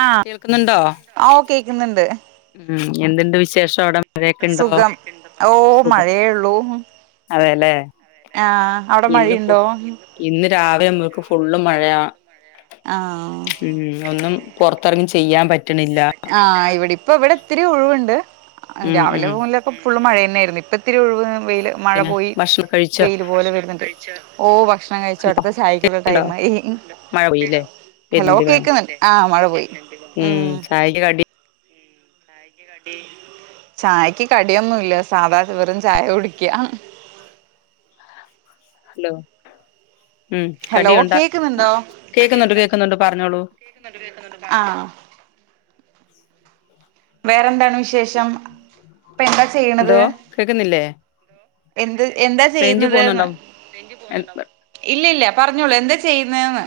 ആഹ് കേൾക്കുന്നുണ്ടോ ഓഹ് കേക്ക്ന്ന്ണ്ട് ഉം എന്തുണ്ട് വിശേഷം അവിടെ മഴേക്കെണ്ടോ സുഖം ഓ സുഖം മഴയേള്ളൂ അതേലേ ആഹ് അവിടെ ഇന്ന്ഫു മഴയുണ്ടോ ഇന്ന് രാവിലേ [unintelligible] ഫുള്ള് മഴാ ആഹ് ഉം ഒന്നും പൊർത്തെറങ്ങി ചെയ്യാൻ പറ്റ ആഹ് ഇവിടെ ഇപ്പ ഇവിടെ ഇത്തിരി ഒഴിവുണ്ട് ഉം രാവിലെ ഉം [unintelligible] ഫുള്ളും മഴേര് ന്നേര്ന്ന് ഇപ്പ ഇത്തിരി ഒഴിവ് വെയില് മഴ പിന്നെ പോയി ഭക്ഷണം കഴിച്ചോ വെയില് പോലെ വരുന്നുണ്ട് ഓഹ് ഭക്ഷണം കഴിച്ചു അടുത്ത ചായക്കുള്ള ഉണ്ടോ ടൈമായി മഴ പെയ്യില്ലേ ഹലോ വരുന്നുണ്ട്ല്ലേ കേക്ക്ന്ന്ണ്ടോ ആഹ് മഴ പോ ഉം ചായക്ക് കടി ചായക്ക് കടിയൊന്നുംല്ല സാധാ ചോറും ചായ കുടിക്കാ ഹലോ ഉം ഹലോ കടിയുണ്ട കേക്കുന്നുണ്ടോ കേക്കുന്നുണ്ട് കേൾക്കുന്നുണ്ട് പറഞ്ഞോളൂ ആഹ് വേറെന്താണ് വിശേഷം എന്താ എന്തോ ചെയ്യണത് കേക്കുന്നില്ലേ എന്ത് എന്താ ചെയ്യത് റേഞ്ച് പോകുന്നുണ്ടോ ന്ന് ഇല്ലല്ല പറഞ്ഞോളൂ എന്താ ചെയ്യുന്നേന്ന്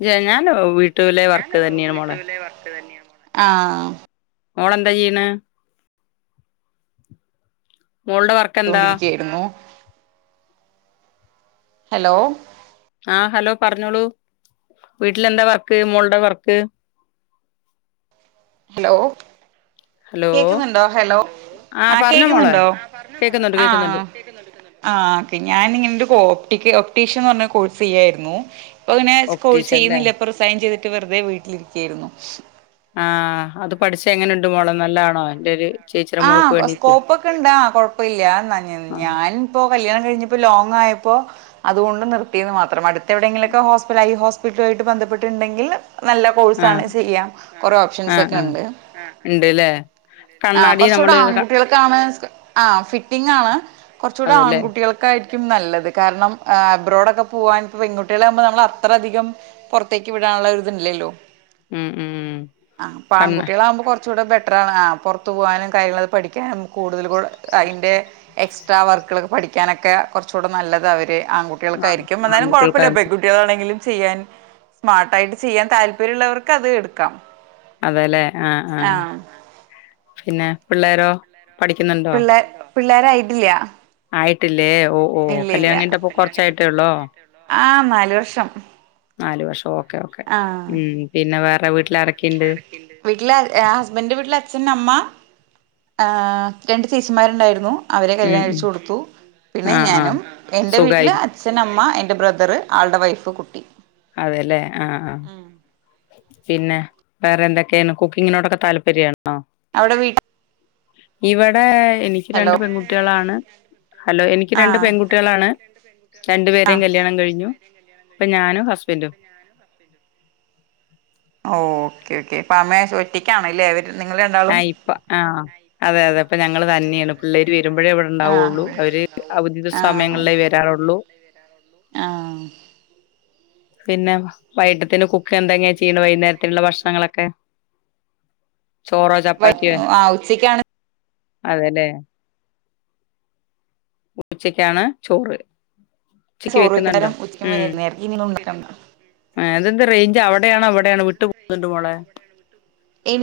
ഇല്ല്യ ഞാന് വീട്ടിലെ വർക്ക് തന്നെയാണ് മോളെ ആഹ് മോളെന്താ ചെയ്യ്ണ് മോളുടെ വർക്ക് എന്താ ത്തോണ്ടിരിക്കയായിരുന്നു ഹലോ ആഹ് ഹലോ പറഞ്ഞോളൂ വീട്ടിലെന്താ വർക്ക് മോളുടെ വർക്ക് ഹലോ ഹലോ കേക്കുന്നുണ്ടോ ഹലോ ആ ആഹ് പറഞ്ഞോ മോളെ കേക്കുന്നുണ്ടോ ആ പറഞ്ഞോ കേക്കുന്നുണ്ട് കേക്കുന്നുണ്ട് ആഹ് ആഹ് ഓക്കെ ഞാനിങ്ങനെ ഒരു കോപ്റ്റിക്ക് ഒപ് റ്റീഷൻ ന്നർഞ്ഞ കോഴ്സ് ചെയ്യായിരുന്നു ഇപ്പ പിന്നേ കോഴ് ഒപ്റ്റീഷ്യൻ ല്ലേ ചെയ്യുന്നില്ല പ്പറിസൈൻ ചെയ്തി റ്റ് വെറുതെ വീട്ടിലിരിക്കായിരുന്നു ആഹ് അത് പഠിച്ച എങ്ങനുണ്ട് മോളോ നല്ലാണോ ന്റെഒരു ആ സ്കോപ്പൊക്കെണ്ടാ കൊഴപ്പൊല്ല്യ എന്ന ആ ഞാനിപ്പൊ കല്യാണം കഴിഞ്ഞപ്പൊ ലോങ്ങായപ്പോ അതോണ്ട് നിർതീന്ന് മാത്രം അടുത്തെവിടെങ്കിലൊക്കെ ഹോസ്പിലൈ ഹോസ് വീട്ടു ആയിട്ട് ബന്ധപ്പെട്ടുണ്ടെങ്കിൽ നല്ല ആ കോഴ്‌സാണ് ചെയ്യാം കൊറെ ആ ഓപ്ഷൻസൊക്കെ ആ ണ്ട് ഉം ഉണ്ട്ല്ലേ ആ കണ്ണാടി കൊർച്ചുടെ നമ്മള് ക- ആൺകുട്ടികൾക്കാണ് ആ ഫിറ്റിങ്ങാണ് കൊർച്ചൂടെ അതല്ലേ ആൺകുട്ടികൾക്കായി ക്കും നല്ലത് കാരണം ആ അബ്രോഡൊക്കെ പൂവാൻ പെൺകുട്ട്യാളാകുമ്പോ നമ്മൾ അത്ര അധികം പൊറത്തേക്ക് വിടാ നുള്ള ഒരിത് ഇല്ലല്ലോ ഉം ഉം പ്പൊ കണ്ണ് ആൺകുട്ട്യാളാവുമ്പൊ ച്ചൂടെ ബെറ്ററാണ് ആ പൊറത്ത് പൂവാനും കാര്യങ്ങളൊക്കെ പഠിക്കാനും കൂടുതൽ അതിന്റെ എക്സ് ട്രാ വർക്കുകളൊക്കെ പഠിക്കാനൊക്കെ കൊർച്ചുടെ നല്ലതാ അവര് ആ ആൺകുട്ട്യോളൊക്കായിരിക്കും എന്നാലും ആൺകുട്ടികൾക്ക കൊഴപ്പല്ല പെൺകുട്ട്യാളാണെങ്കിലും ചെയ്യാൻ സ്മാർട്ടായിട്ട് ചിയ്യാൻ താല്പര്യമുള്ളവർക്ക് അത് എടുക്കാം അതെലേ ആആ ആഹ് ഏ പിള്ളേരോ പഠിക്കുന്നുണ്ടോ? പിള്ളേ പിള്ളേരായിട്ടില്ല ആയിട്ടില്ലേ ഓ ഹൊ ഇല്ല ഇല്ല കല്യാണം കഴിഞ്ഞിട്ട് പ്പൊ കൊറച്ചായിട്ടേള്ളോ? നാലു വർഷം നാല് വർഷം ഓക്കേ ഓക്കേ ഉം പിന്നെ വേറെ വീട്ടി വീട്ടില ആ ഹസ്ബൻഡന്റെ വീട്ടില് അച്ഛൻ അമ്മ ആ രണ്ട് ചേച്ചിമാരുണ്ടായിരുന്നു അവരെ ഉം കല്യാണം ഉം കഴിച്ച് കൊടുത്തു പിന്നെ ആഹ് ആഹ് ഞാനും എൻ്റെ സുഖായി വീട്ടില് അച്ഛനമ്മ എ എന്റെ ബ്രദർ ആളുടെ വൈഫ് കുട്ടി അതെല്ലേ ആഹ് ആഹ് പിന്നെ വേറെ എന്തൊക്കെയാണ് കുക്കിങ്ങിനോടൊക്കെ താല്പര്യം ആണോ അവിടെ വീട്ടിൽ ഇവിടെ എനിക്ക് രണ്ട് പെൺകുട്ടികളാണ് ഹലോ എനിക്ക് രണ്ട് ആഹ് പെൺകുട്ടികളാണ് രണ്ടു പേരും ആഹ് കല്യാണം കഴിഞ്ഞു ഇപ്പൊ ഞാനും ഹസ്ബൻറും ഓ ഓക്കേ ഓക്കേ ഇപ്പ അമ്മ ഒറ്റക്കണല്ലേ അവര് നിങ്ങൾ രണ്ടാളും ആഹ് ഇപ്പം ആഹ് അതെ അതെ ഇപ്പം ഞങ്ങള് തന്നെയാണ് പിള്ളേര് വ വരുമ്പോഴേ അവിടെ ഉണ്ടാവുള്ളൂ പുള്ളി അവര് അവതി സമയങ്ങളിലേ അവധി വരാറുള്ളൂ ആഹ് പിന്നെ വൈകത്തേതന് കുക്ക് എന്തെങ്ങാ ചെയ്യണ വൈകുന്നേരത്തിനുള്ള ഭക്ഷണങ്ങളൊക്കെ ചോറോ വൈ ചപ്പാത്തിയോ ആഹ് ഉച്ചക്കാണ് അതെല്ലേ ഉച്ചയ്ക്കാണ് ചോറ് ഉച്ചക്ക് ചോറ് വെക്കുന്നുണ്ടോ വെക്കുന്നേരം ഉച്ചക്കും ഉം വൈകുന്നേരം ഇനി ഉണ്ടാക്കണ്ട അതെന്താ റേഞ്ച് അവിടെയാണോ ഇവി ടൊയാണോ വിട്ട് വിട്ട് പോകുന്ന മോളെ ഈ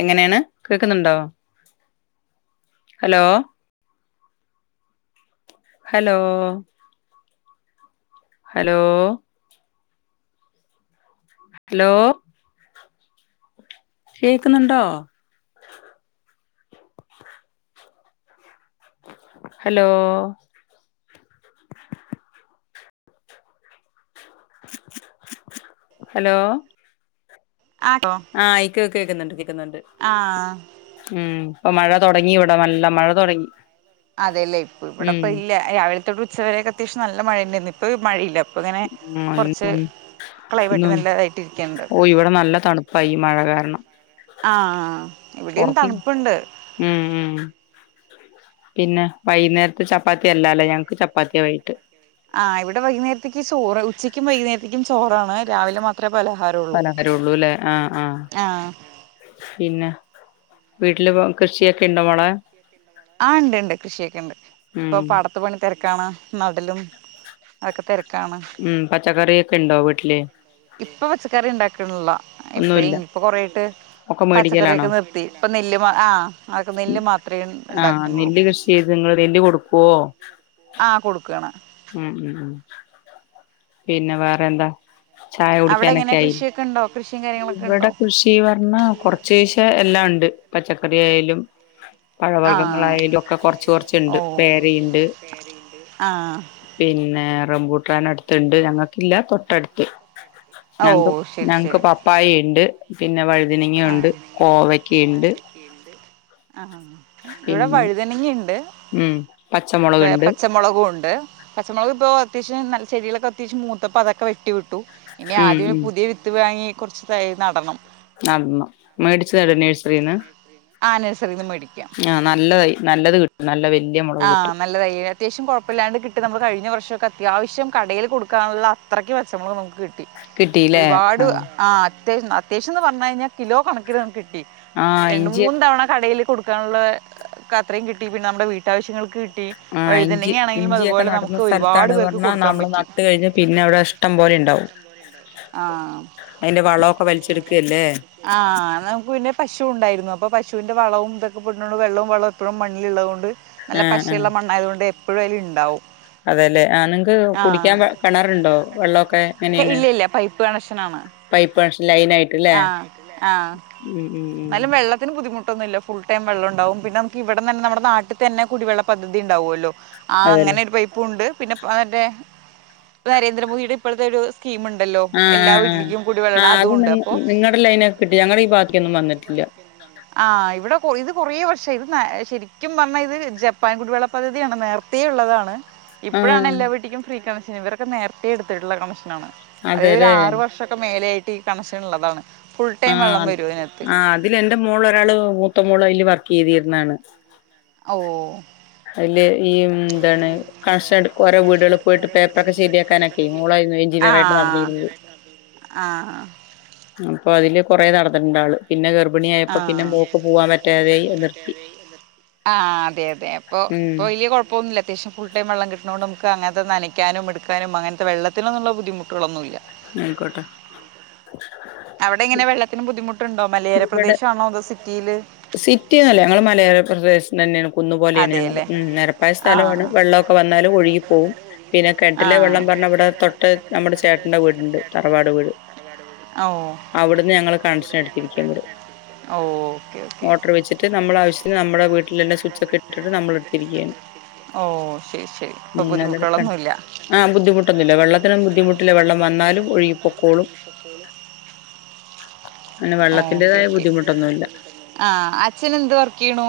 എങ്ങനെയാണ് കേക്കുന്നുണ്ടോ ഹലോ ഹലോ ഹലോ ഹലോ കേക്കുന്നുണ്ടോ ഹലോ ഹലോ ആട്ടോ ആഹ് ഐക്കക്ക കേക്കുന്നുണ്ട് കേക്കുന്നുണ്ട് ആഹ് ഉം ഇപ്പൊ മഴ തുടങ്ങി ഇവിട നല്ല മഴ തുടങ്ങി അതെയല്ലേ ഇവിടെ ഉം ഇപ്പ ഇല്ല രാവിലത്തോട്ട് ഉച്ചവരൊക്കെ അത്യാശ്യാ നല്ല മഴയ ഉണ്ടായിരുന്നു ഇപ്പ മഴല്ല ഉം ഉം ക്ലൈമറ്റ് ഉം നല്ലതായിട്ട് ഇരിക്കണ്ട് ഓ ഇവിടെ നല്ല തണുപ്പാ ഈ മഴ കാരണം ആഹ് ഇവിടയും പുറത്തി തണുപ്പണ്ട് ഉം ഉം പിന്നെ വൈകുന്നേരത്ത് ചപ്പാത്തിയല്ലാല്ലോ ഞങ്ങക്ക് ചപ്പാത്തിയാ വയ്ക്ട് ആ ഇവിടെ വൈകുന്നേരതുക്കും ചോറ് ഉച്ചയ്ക്കും വൈകുന്നേരത്തക്കും ചോറാണ് രാവിലെ മാത്രമേ പലഹാരം പലഹാരം ഉള്ളൂ അല്ലെ ആഹ് ആഹ ആഹ് പിന്നെ വീട്ടില് ഇപ്പൊ കൃഷിയൊക്കെ ഇണ്ടോ മോളെ ആഹ് ഇണ്ട് ഇണ്ട് കൃഷിയൊക്കെ ഇണ്ട് ഉം ഇപ്പൊ പടത്ത്ു പണി തിരക്ക ക്കണ നാട്ടിലും അതൊക്കെ തിരക്ക ഉം പച്ചക്കറി ഒക്കെണ്ടോ വീട്ടില് ഇപ്പൊ പച്ചക്കറി ഇണ്ടാക്കിനിള്ള എപ്പഴ ഇ ഒന്നുല്ല ഇപ്പോ കൊറായിട്ട് ഒക്കെ മേടിക്കലാണോ പച്ചക്കറിയൊക്കെ നിർത്തി ഇപ്പം നെല്ല് ആ അതൊക്കെ നെല്ല് മാത്രമേ ഇണ്ടാകുന്നോള്ളൂ നിങൾതന്റെ കൊടുക്കുവോ കൊടുക്കാണ് ഉം ഉം ഉം പിന്നെ വേറെ എന്താ ചായ അവിടെ എങ്ങനെ കുടിക്കാനൊക്കെ ആയി കൃഷിയൊക്കെ ഉണ്ടോ കൃഷിയും കാര്യങ്ങളൊക്കെ ഇവിടെ ഉണ്ടോ കൃഷി പറഞ്ഞ കുറച്ചിച്ചേ എല്ലാം ഇണ്ട് പച്ചക്ക കറി ആായാലും ആ പഴവർഗങ്ങളായാലും ഒക്കെ കൊറച്ച് കൊറച്ചുണ്ട് പേരെയംണ്ട് ആ പിന്നെ റംബൂട്ട്രൻ അടുത്ൻഡ് ഞങ്ങൾക്കില്ല തൊട്ടടുത്ത് ഓ ഞങ്ങക്ക് ശരി ഞങ്ങക്ക് ശരി പപ്പായ ഉണ്ട് പിന്നെ വഴുതനങ്ങുണ്ട് കോ ആ ഇവിടെ പിന്നെ വഴുതനങ്ങിണ്ട് ഉം പച്ചമുളക്കണ്ട് ണ്ട് പച്ചമുളക് ഇപ്പോൾ അത്യാശ്യ നല്ല ചെടയിലൊക്കെ അത്യാവശം മൂത്തപ്പപ്പോ അതൊക്കെ വെട്ടിട്ട് ഇനി ഉം ആദ്യം ഉം പുതിയ വിത്ത് വാങ്ങി കുറച്ച് തയ്യ് നടണം നടന്നു മേടിച്ച് തര ഉം നേഴ്സറിന്ന് ആ നഴ്സറിന്ന് മേടിക്കാം ആ നല്ലതായ് നല്ലത് കിട്ടും നല്ലവെ ആ നല്ലതായി അത്യാവശ്യംകുഴപ്പല്ലാണ്ട് കിട്ടും നമ്മ കഴിഞ്ഞ വർഷം നമ്മക്ക് അത്യാവശ്യം കടയിൽ കൊടുക്കാനുള്ള അത്രക്ക് പച്ചമുളക് നമുക്ക്- കിട്ടി കിട്ടില്ലേ ഒരുപാട് ആഹ് ആ അത്യാവശ്യം അത്യാവശ്യയെന്ന് പറഞ്ഞ് കഴിഞ്ഞാൽ കിലോ കണക്കിൽ നമുക്ക് കിട്ടി ആഹ് രണ്ട് ഇഞ്ചി മൂന്ന് തവണ കടേല് കൊടുക്കാനുള്ള അത്രയും കിട്ടി പിന്നെ നമ്മുടെ വീട്ടാവശ്യങ്ങൾക്ക്- കിട്ടി ആഹ് ഇഞ്ചി വഴുതനങ്ങ ആണെങ്കിലും ഇഞ്ചിയൊക്കെ അതുപോലെ നമുക്ക് നടന്ന ഒരുപാട് സ്ഥലത്താണ് പേർക്ക് പറഞ്ഞാ കൊടുക്കാൻ നമ്മള് പറ്റി നട്ടു കഴിഞ്ഞ് പിന്നെ അവിടെ ഇഷ്ടം- പോലെ ഇണ്ടാവും ആഹ് വലിച്ചെടുക്കല്ലേ ആഹ് നമുക്ക് പിന്നെ പശുണ്ടായിരുന്നു- ഇപ്പോ പശുവിന്റെ വളവും ഇതൊക്കെ പെടുന്നത്കൊണ്ട് വെള്ളോം വളോം മണ്ണിളിതുകൊണ്ട് നല്ല ആഹ് ആഹ് പശയുള്ള മണ്ണായതോണ്ട്- എപ്പോഴും അതിൽ ഇണ്ടാവും അതെല്ലേ ആ നിങ്ങക്ക് ആഹ് കുടിക്കാൻ കിണറുണ്ടോ വെള്ളമൊക്കെ എങ്ങനെയാണ് ഇല്ലയില്ല പൈപ്പ് കണക്ഷനാണ് പൈപ്പ് കണക്ഷൻ ലൈൻ ആയിട്ട്ല്ലേ ആഹ് ആഹ് ഉം ഉം ഉം എന്നാലും വെള്ളത്തിന് ബുദ്ധിമുട്ട ഒന്നില്ല ഫുൾടൈം വെള്ളം ഇണ്ടാവും പിന്നെ നമുക്ക് ഇവിട്ന്ന് തന്നെ നമ്മുടെ നാട്ടിൽ തന്നെ കുടിവെള്ള പദ്ധതി ഇണ്ടാവുമല്ലോ ആഹ് അതെല്ലേ അങ്ങനെ ഒരു പൈപ്പുംയുണ്ട് പിന്നെ ആർടെയാ നരേന്ദ്രമോദിയുടെ ഇപ്പോഴത്തെ ഒരു സ്കീം ഇണ്ടല്ലോ ആഹ് എല്ലാ ആഹ് ആഹ് വീട്ടിലേക്കും കൂടി വെള്ളണം ആഹ് അത് അതും നി ഉണ്ട് അപ്പൊ- നിങ്ങടെ ലൈനൊക്കെ കിട്ടി ഞങ്ങടെ ഈ ഭാഗത്തേക്കൊന്നും വന്നിട്ടില്ല ആഹ് ഇവിടെ ഇത് കുറേ വർഷായി ഇത് ശരിക്കും പറഞ്ഞാൽ ഇത് ജപ്പാൻ കുടിവെള്ള പദ്ധതിയാണ് നേർത്തേ ഉള്ളതാണ്. ഇപ്പഴാണ് ആഹ് എല്ലാ വീട്ടിക്കും ഫ്രീ കണഷൻ ഇവരൊക്കെ നേരത്തെേ എടുത്തിട്ടുള്ള കമ്മീഷൻ ആണ്. അത് ഒരു അതെല്ലേ ആറ് വർഷൊക്കെ മേലയായിട്ട് ഈ കണക്ഷൻ ഉള്ളതാണ്. ഫുൾ ടൈം വെള്ളം ആഹ് വരും ഇതിനകത്ത് ആ അതിൽ എന്റെ മോൾ ഒരാള് മുത്തമോള് വർക് ർക്ക് ചെയ്തിരുന്നതാണ് ഓഹ് അതില് ഈ എന്താണ് [unintelligible] ഒറെേ വീടുക പോയിട്ട് പേപ്പറൊക്കെ ശരിയാക്കാനൊക്കെ മള എൻജിനീയറായിട്ട് ആ നടന്നിരുന്നു ആ അപ്പൊ അതില് കൊറേ നടന്നിട്ടുണ്ട് ആള് പിന്നെ ഗർ - ആഹ് നിർത്തി ആഹ് അതെ അതെ പ്പോ ഉം ഇപ്പോ വെല്യ കോഴപ്പോന്നില്ല അത്യാവശ്യം ഫുൾ ടൈം വെള്ളം കിട്ട്ണോണ്ട് നമുക്ക് അങ്ങൻത്തെ ന്നനക്കാന്നും ഇട്ക്കാനും അങ്ങൻത്തെ വെള്ളത്തിലൊന്നുള്ള ബുദ്ധിമുട്ടുകളൊന്നും ഇല്ല ന്നാ അയ്ക്കോട്ടെ അവിടെങ്ങനെ വെള്ളത്തിന് ബുദ്ധിമുട്ട്ണ്ടോ? മലയോര പ്രദേശാണോ അതോ സിറ്റിയില് സിറ്റി ന്നോല്ല ഞങ്ങള് മലയോര പ്രദേശം തന്നെണ് കുന്ന് പോലേണ് ഞങ്ങള് അതെല്ലേ ഉം നെരപ്പായ സ്ഥലാണ് മഴ വെള്ളൊക്കെ വന്നാലും ഒഴുകി പോകും പിന്നെ കെൻട്ടിലെ വെള്ളം പിന്നെ ന്നവിടെ തൊട്ട് നമ്മടെ ചേട്ടന്റെ വീട്ണ്ട് തറവാട് വീട് അവിട്ന്ന് ഞങ്ങള് ക [unintelligible] ഓ മോട്ടർ വെച്ചിട്ട് നമ്മളെ ആവശ്യത്തിന് നമ്മടെ വീട്ടിലുള്ള സ്വിച്ചൊക്കെ ഇ ഇട്ട്ട്ട് നമ്മളെടുത്തിരിക്ക്യണ് ഓ ശെരി ശെരി അപ്പൊ ബുദ്ധിമുട്ടുകളൊന്നുല്ല ആഹ് ബുദ്ധിമുട്ടൊന്നുല്ല വെള്ളത്തിനും ബുദ്ധിമുട്ടില്ല വെള്ളം വന്നാലും ഒഴുകി പൊക്കോളും അന്നെ വെള്ളത്തിന്റെതായ ബുദ്ധിമുട്ടൊന്നുല്ല ആഹ് അച്ഛനെന്തു വർക്കെയ്യ്ണു?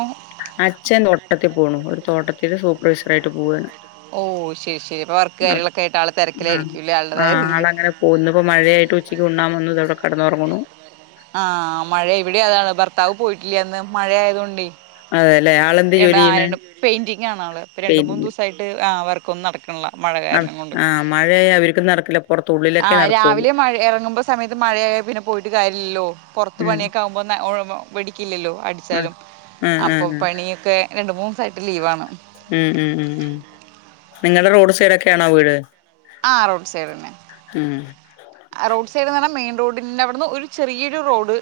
അച്ഛൻ നോട്ടത്തി പോണു ഒരു തോട്ടത്തില് സൂപ്പർ വൈസറായിട്ട് പോവാണ് ഓ ശരി ശരി അപ്പൊ വർക്ക് കാര്യങ്ങളൊക്കെ ആയിട്ട് ആള് തിരക്കിലായിരിക്കും [unintelligible] അല്ലേ ആളുടേതായ ആഹ് ഇതില് ആളങ്ങനെ പോവുന്ന് ഇന്ന് മഴയായിട്ട് ഉ ഉച്ചക്കുണ്ണാവന്ന് ഇതടെ കെടന്നൊർങ്ങുണു ആഹ് മഴ ഇവിടെതാണ് ഭർത്താവ് പോയിട്ടില്ല്യന്ന് മഴയായത് കോണ്ടെ അതെല്ലേ ആളെന്ത് ജോലി ചെയ്യണ് [unintelligible] പെയിന്റിങ്ങാണാള് ഇപ്പോ രണ്ട്മൂന്ന് പെയിന്റിങ് ദിവസായിട്ട് ആഹ് വർകൊന്നും നടക്ണില്ല [unintelligible] ആഹ് മഴയായ അവർക്കും നടക്കുല ആഹ് രാവിലെ മഴ എറങ്ങുമ്പോ സമയത്ത് മഴയാ പിന്നെ പോയിട്ട് കാര്യല്ലല്ലോ പൊർത്ത് ഉം പണിയൊക്കെ ആവുമ്പം നം ഇവിടിക്കില്ലല്ലോ ആഹ് അടിച്ചാലും ആഹ് അപ്പൊ ആഹ് പണിയൊക്കെ രണ്ട്മൂന്നിസായിട്ട്ലീവാണ് ഉം ഉം ഉം ഉം നിങ്ങൾടെ റോഡ്സൈഡൊക്കെണോ വീട് ആ റോഡ്സൈഡന്നെ ഉം റോഡിന്നഅവിട്ന്ന് ഒരു ചെറിയരുറോഡ്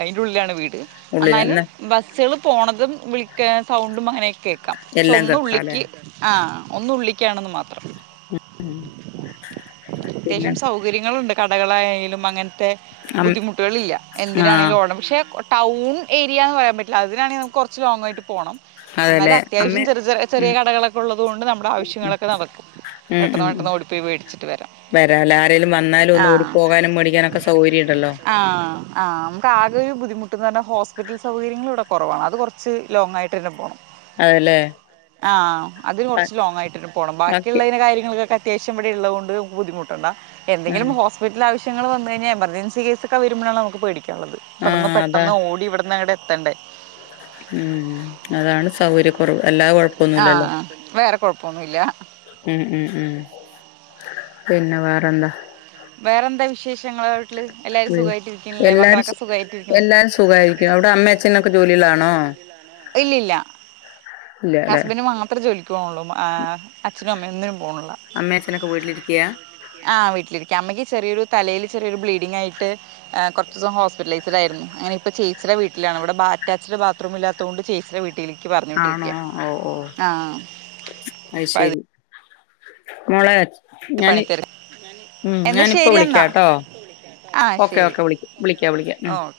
അതിന്റെള്ളിലാണ് വീട് ഉള്ളിലാ എന്നായാലും എന്നാ ബസ്സുകൾ പോണതും വിളിക്കെസൗണ്ടും അങ്ങനെ കേക്കാം പക്ഷെ എല്ലാം കേൾക്കാല്ലേ ഒന്നുള്ളിക്ക് ആ ഒന്നുള്ളിക്കാണെന്ന് മാത്രം [inaudible] പിന്നെ അത്യാവശ്യം സൗകര്യങ്ങളുണ്ട് കടകളായാലും അങ്ങനെ നത്തെ അം ബുദ്ധിമുട്ടുകളില്ല ആഹ് എന്തിനാണെങ്കിലും ഓടാം പക്ഷേ ടൗൺ ഏരിയ എന്ന് പറയാൻ പറ്റ അതിനാണെങ്കിനമുക്ക് കുറച്ച് ലോങ്ങായിട്ട്പോണം അതെല്ലേ എന്നാലത്യാവശ്യം അമ്മേ ചെറു ചെ ചെറിയ ഉം കടകളൊക്കെ ഉള്ളതുകൊണ്ട് നമ്മുടെ ഉം ആവശ്യങ്ങളൊക്കെ നടക്കും ഉം പെട്ടെന്ന് ഉം ഉം പെട്ടെന്ന് ഓടിപ്പോയി മേടിച്ചിട്ട് വരാം വരാല്ലേ ആരേലും വന്നാലും ആ ഒന്ന് ഓടി പോകാനും മേടിക്കാനൊക്കെ സൗകര്യം ഇണ്ടല്ലോ ആഹ ആ നമുക്കആകെ ബുദ്ധിമുട്ട ട്ടന്ന് പറഞ്ഞ ഹോസ്പിറ്റൽ സൗകര്യങ്ങളുവിടെ കുറവാണ് അത് കുറച്ച് ലോങ്ങായിട്ട്തന്നെ പോണം അതെല്ലേ ആഹ അതിനുകുറച്ച് ലോങ്ങയിട്ടെന്നെപോണം ബാക്കി ബാക്കിയിള്ളന്റെ കാര്യങ്ങൾക്കൊ അത്യാശ്യംവിടെള്ളോതു കൊണ്ട് ബുദ്ധിമുട്ടണ്ട എന്തങ്കിലും ആഹ് ഹോസ്പിറ്റലിൽ ആവശ്യം ങ്ങള് വന്നിയിഞ്ഞ എമർജൻസികേസൊക്കെ വരുമ്പലാണ് നമുക്ക്പേടിക്കാനുള്ളത് ഇവിന്ന് ആഹ് അതാ പെട്ടന്ന് ഓടിവിടന്ന് അങ്ങട്ടെ ട്ടെത്തണ്ടേ ഉം അതാണ് സൗകര്യകുറവ് അല്ലാതെകൊഴപ്പൊന്നുല്ലല്ലോ ആഹ് വേറെ കുഴപ്പൊന്നുല്ല ഉം ഉം ഉം പിന്നെവേറെന്താ വേറെന്താ വിശേഷ ഷങ്ങള് വീട്ടില് എല്ലാരും ഉം സുഖമായിട്ടിരിക്കുന്നില്ലേ എല്ലാരും മക്കളൊക്കെ സു സുഖായിട്ടിരിക്കുന്നില്ലേ എല്ലാരും സുഖായിരിക്കാണ് ക്കാണ് ഇല്ലല്ല അല്ലെ ഹസ്ബന്റ്മാത്രേ ജോലിക്ക്പോണള്ളൂ മ്മ്എ അച്ഛനുഅമ്മോന്നും പോണില്ല അമ്മേ അച്ഛനൊക്കെ വീട്ടിലിരിക്കയാ ആഹ വീട്ടിലിരിക്ക അമ്മക്ക്ചെറിയൊരു തലയിലിലുചെറിയൊരു ബ്ലീഡിങ്ങായിട്ട് എ കൊറച്ചുസം ഹോസ്പിറ്റലൈസഡ്‌ആയിരുന്നു അങ്ങനെപ്പോ ചേച്ചിടെ വീട്ടിലാണ് അവിടെ ഇവിടെ ബ അറ്റാച്ച്ഡ്ബാത്റൂമില്ലാത്തതുകൊണ്ട് ചേച്ചിടെവീട്ടിൽക്ക് ആണോ പറഞ്ഞുവിട്ടരിക്ക ഓ ഓ അത്ശരി മോളെ ഞാന് [unintelligible] ഉം എന്നാ ശരി എന്നാ ഞാനിപ്പോവിളിക്കാട്ടോ ആഹ് ഓക്കെ ശരി ഓക്കെ വിളിക്കാം വിളിക്ക വിളിക്കാം ഉം ഓക്കെ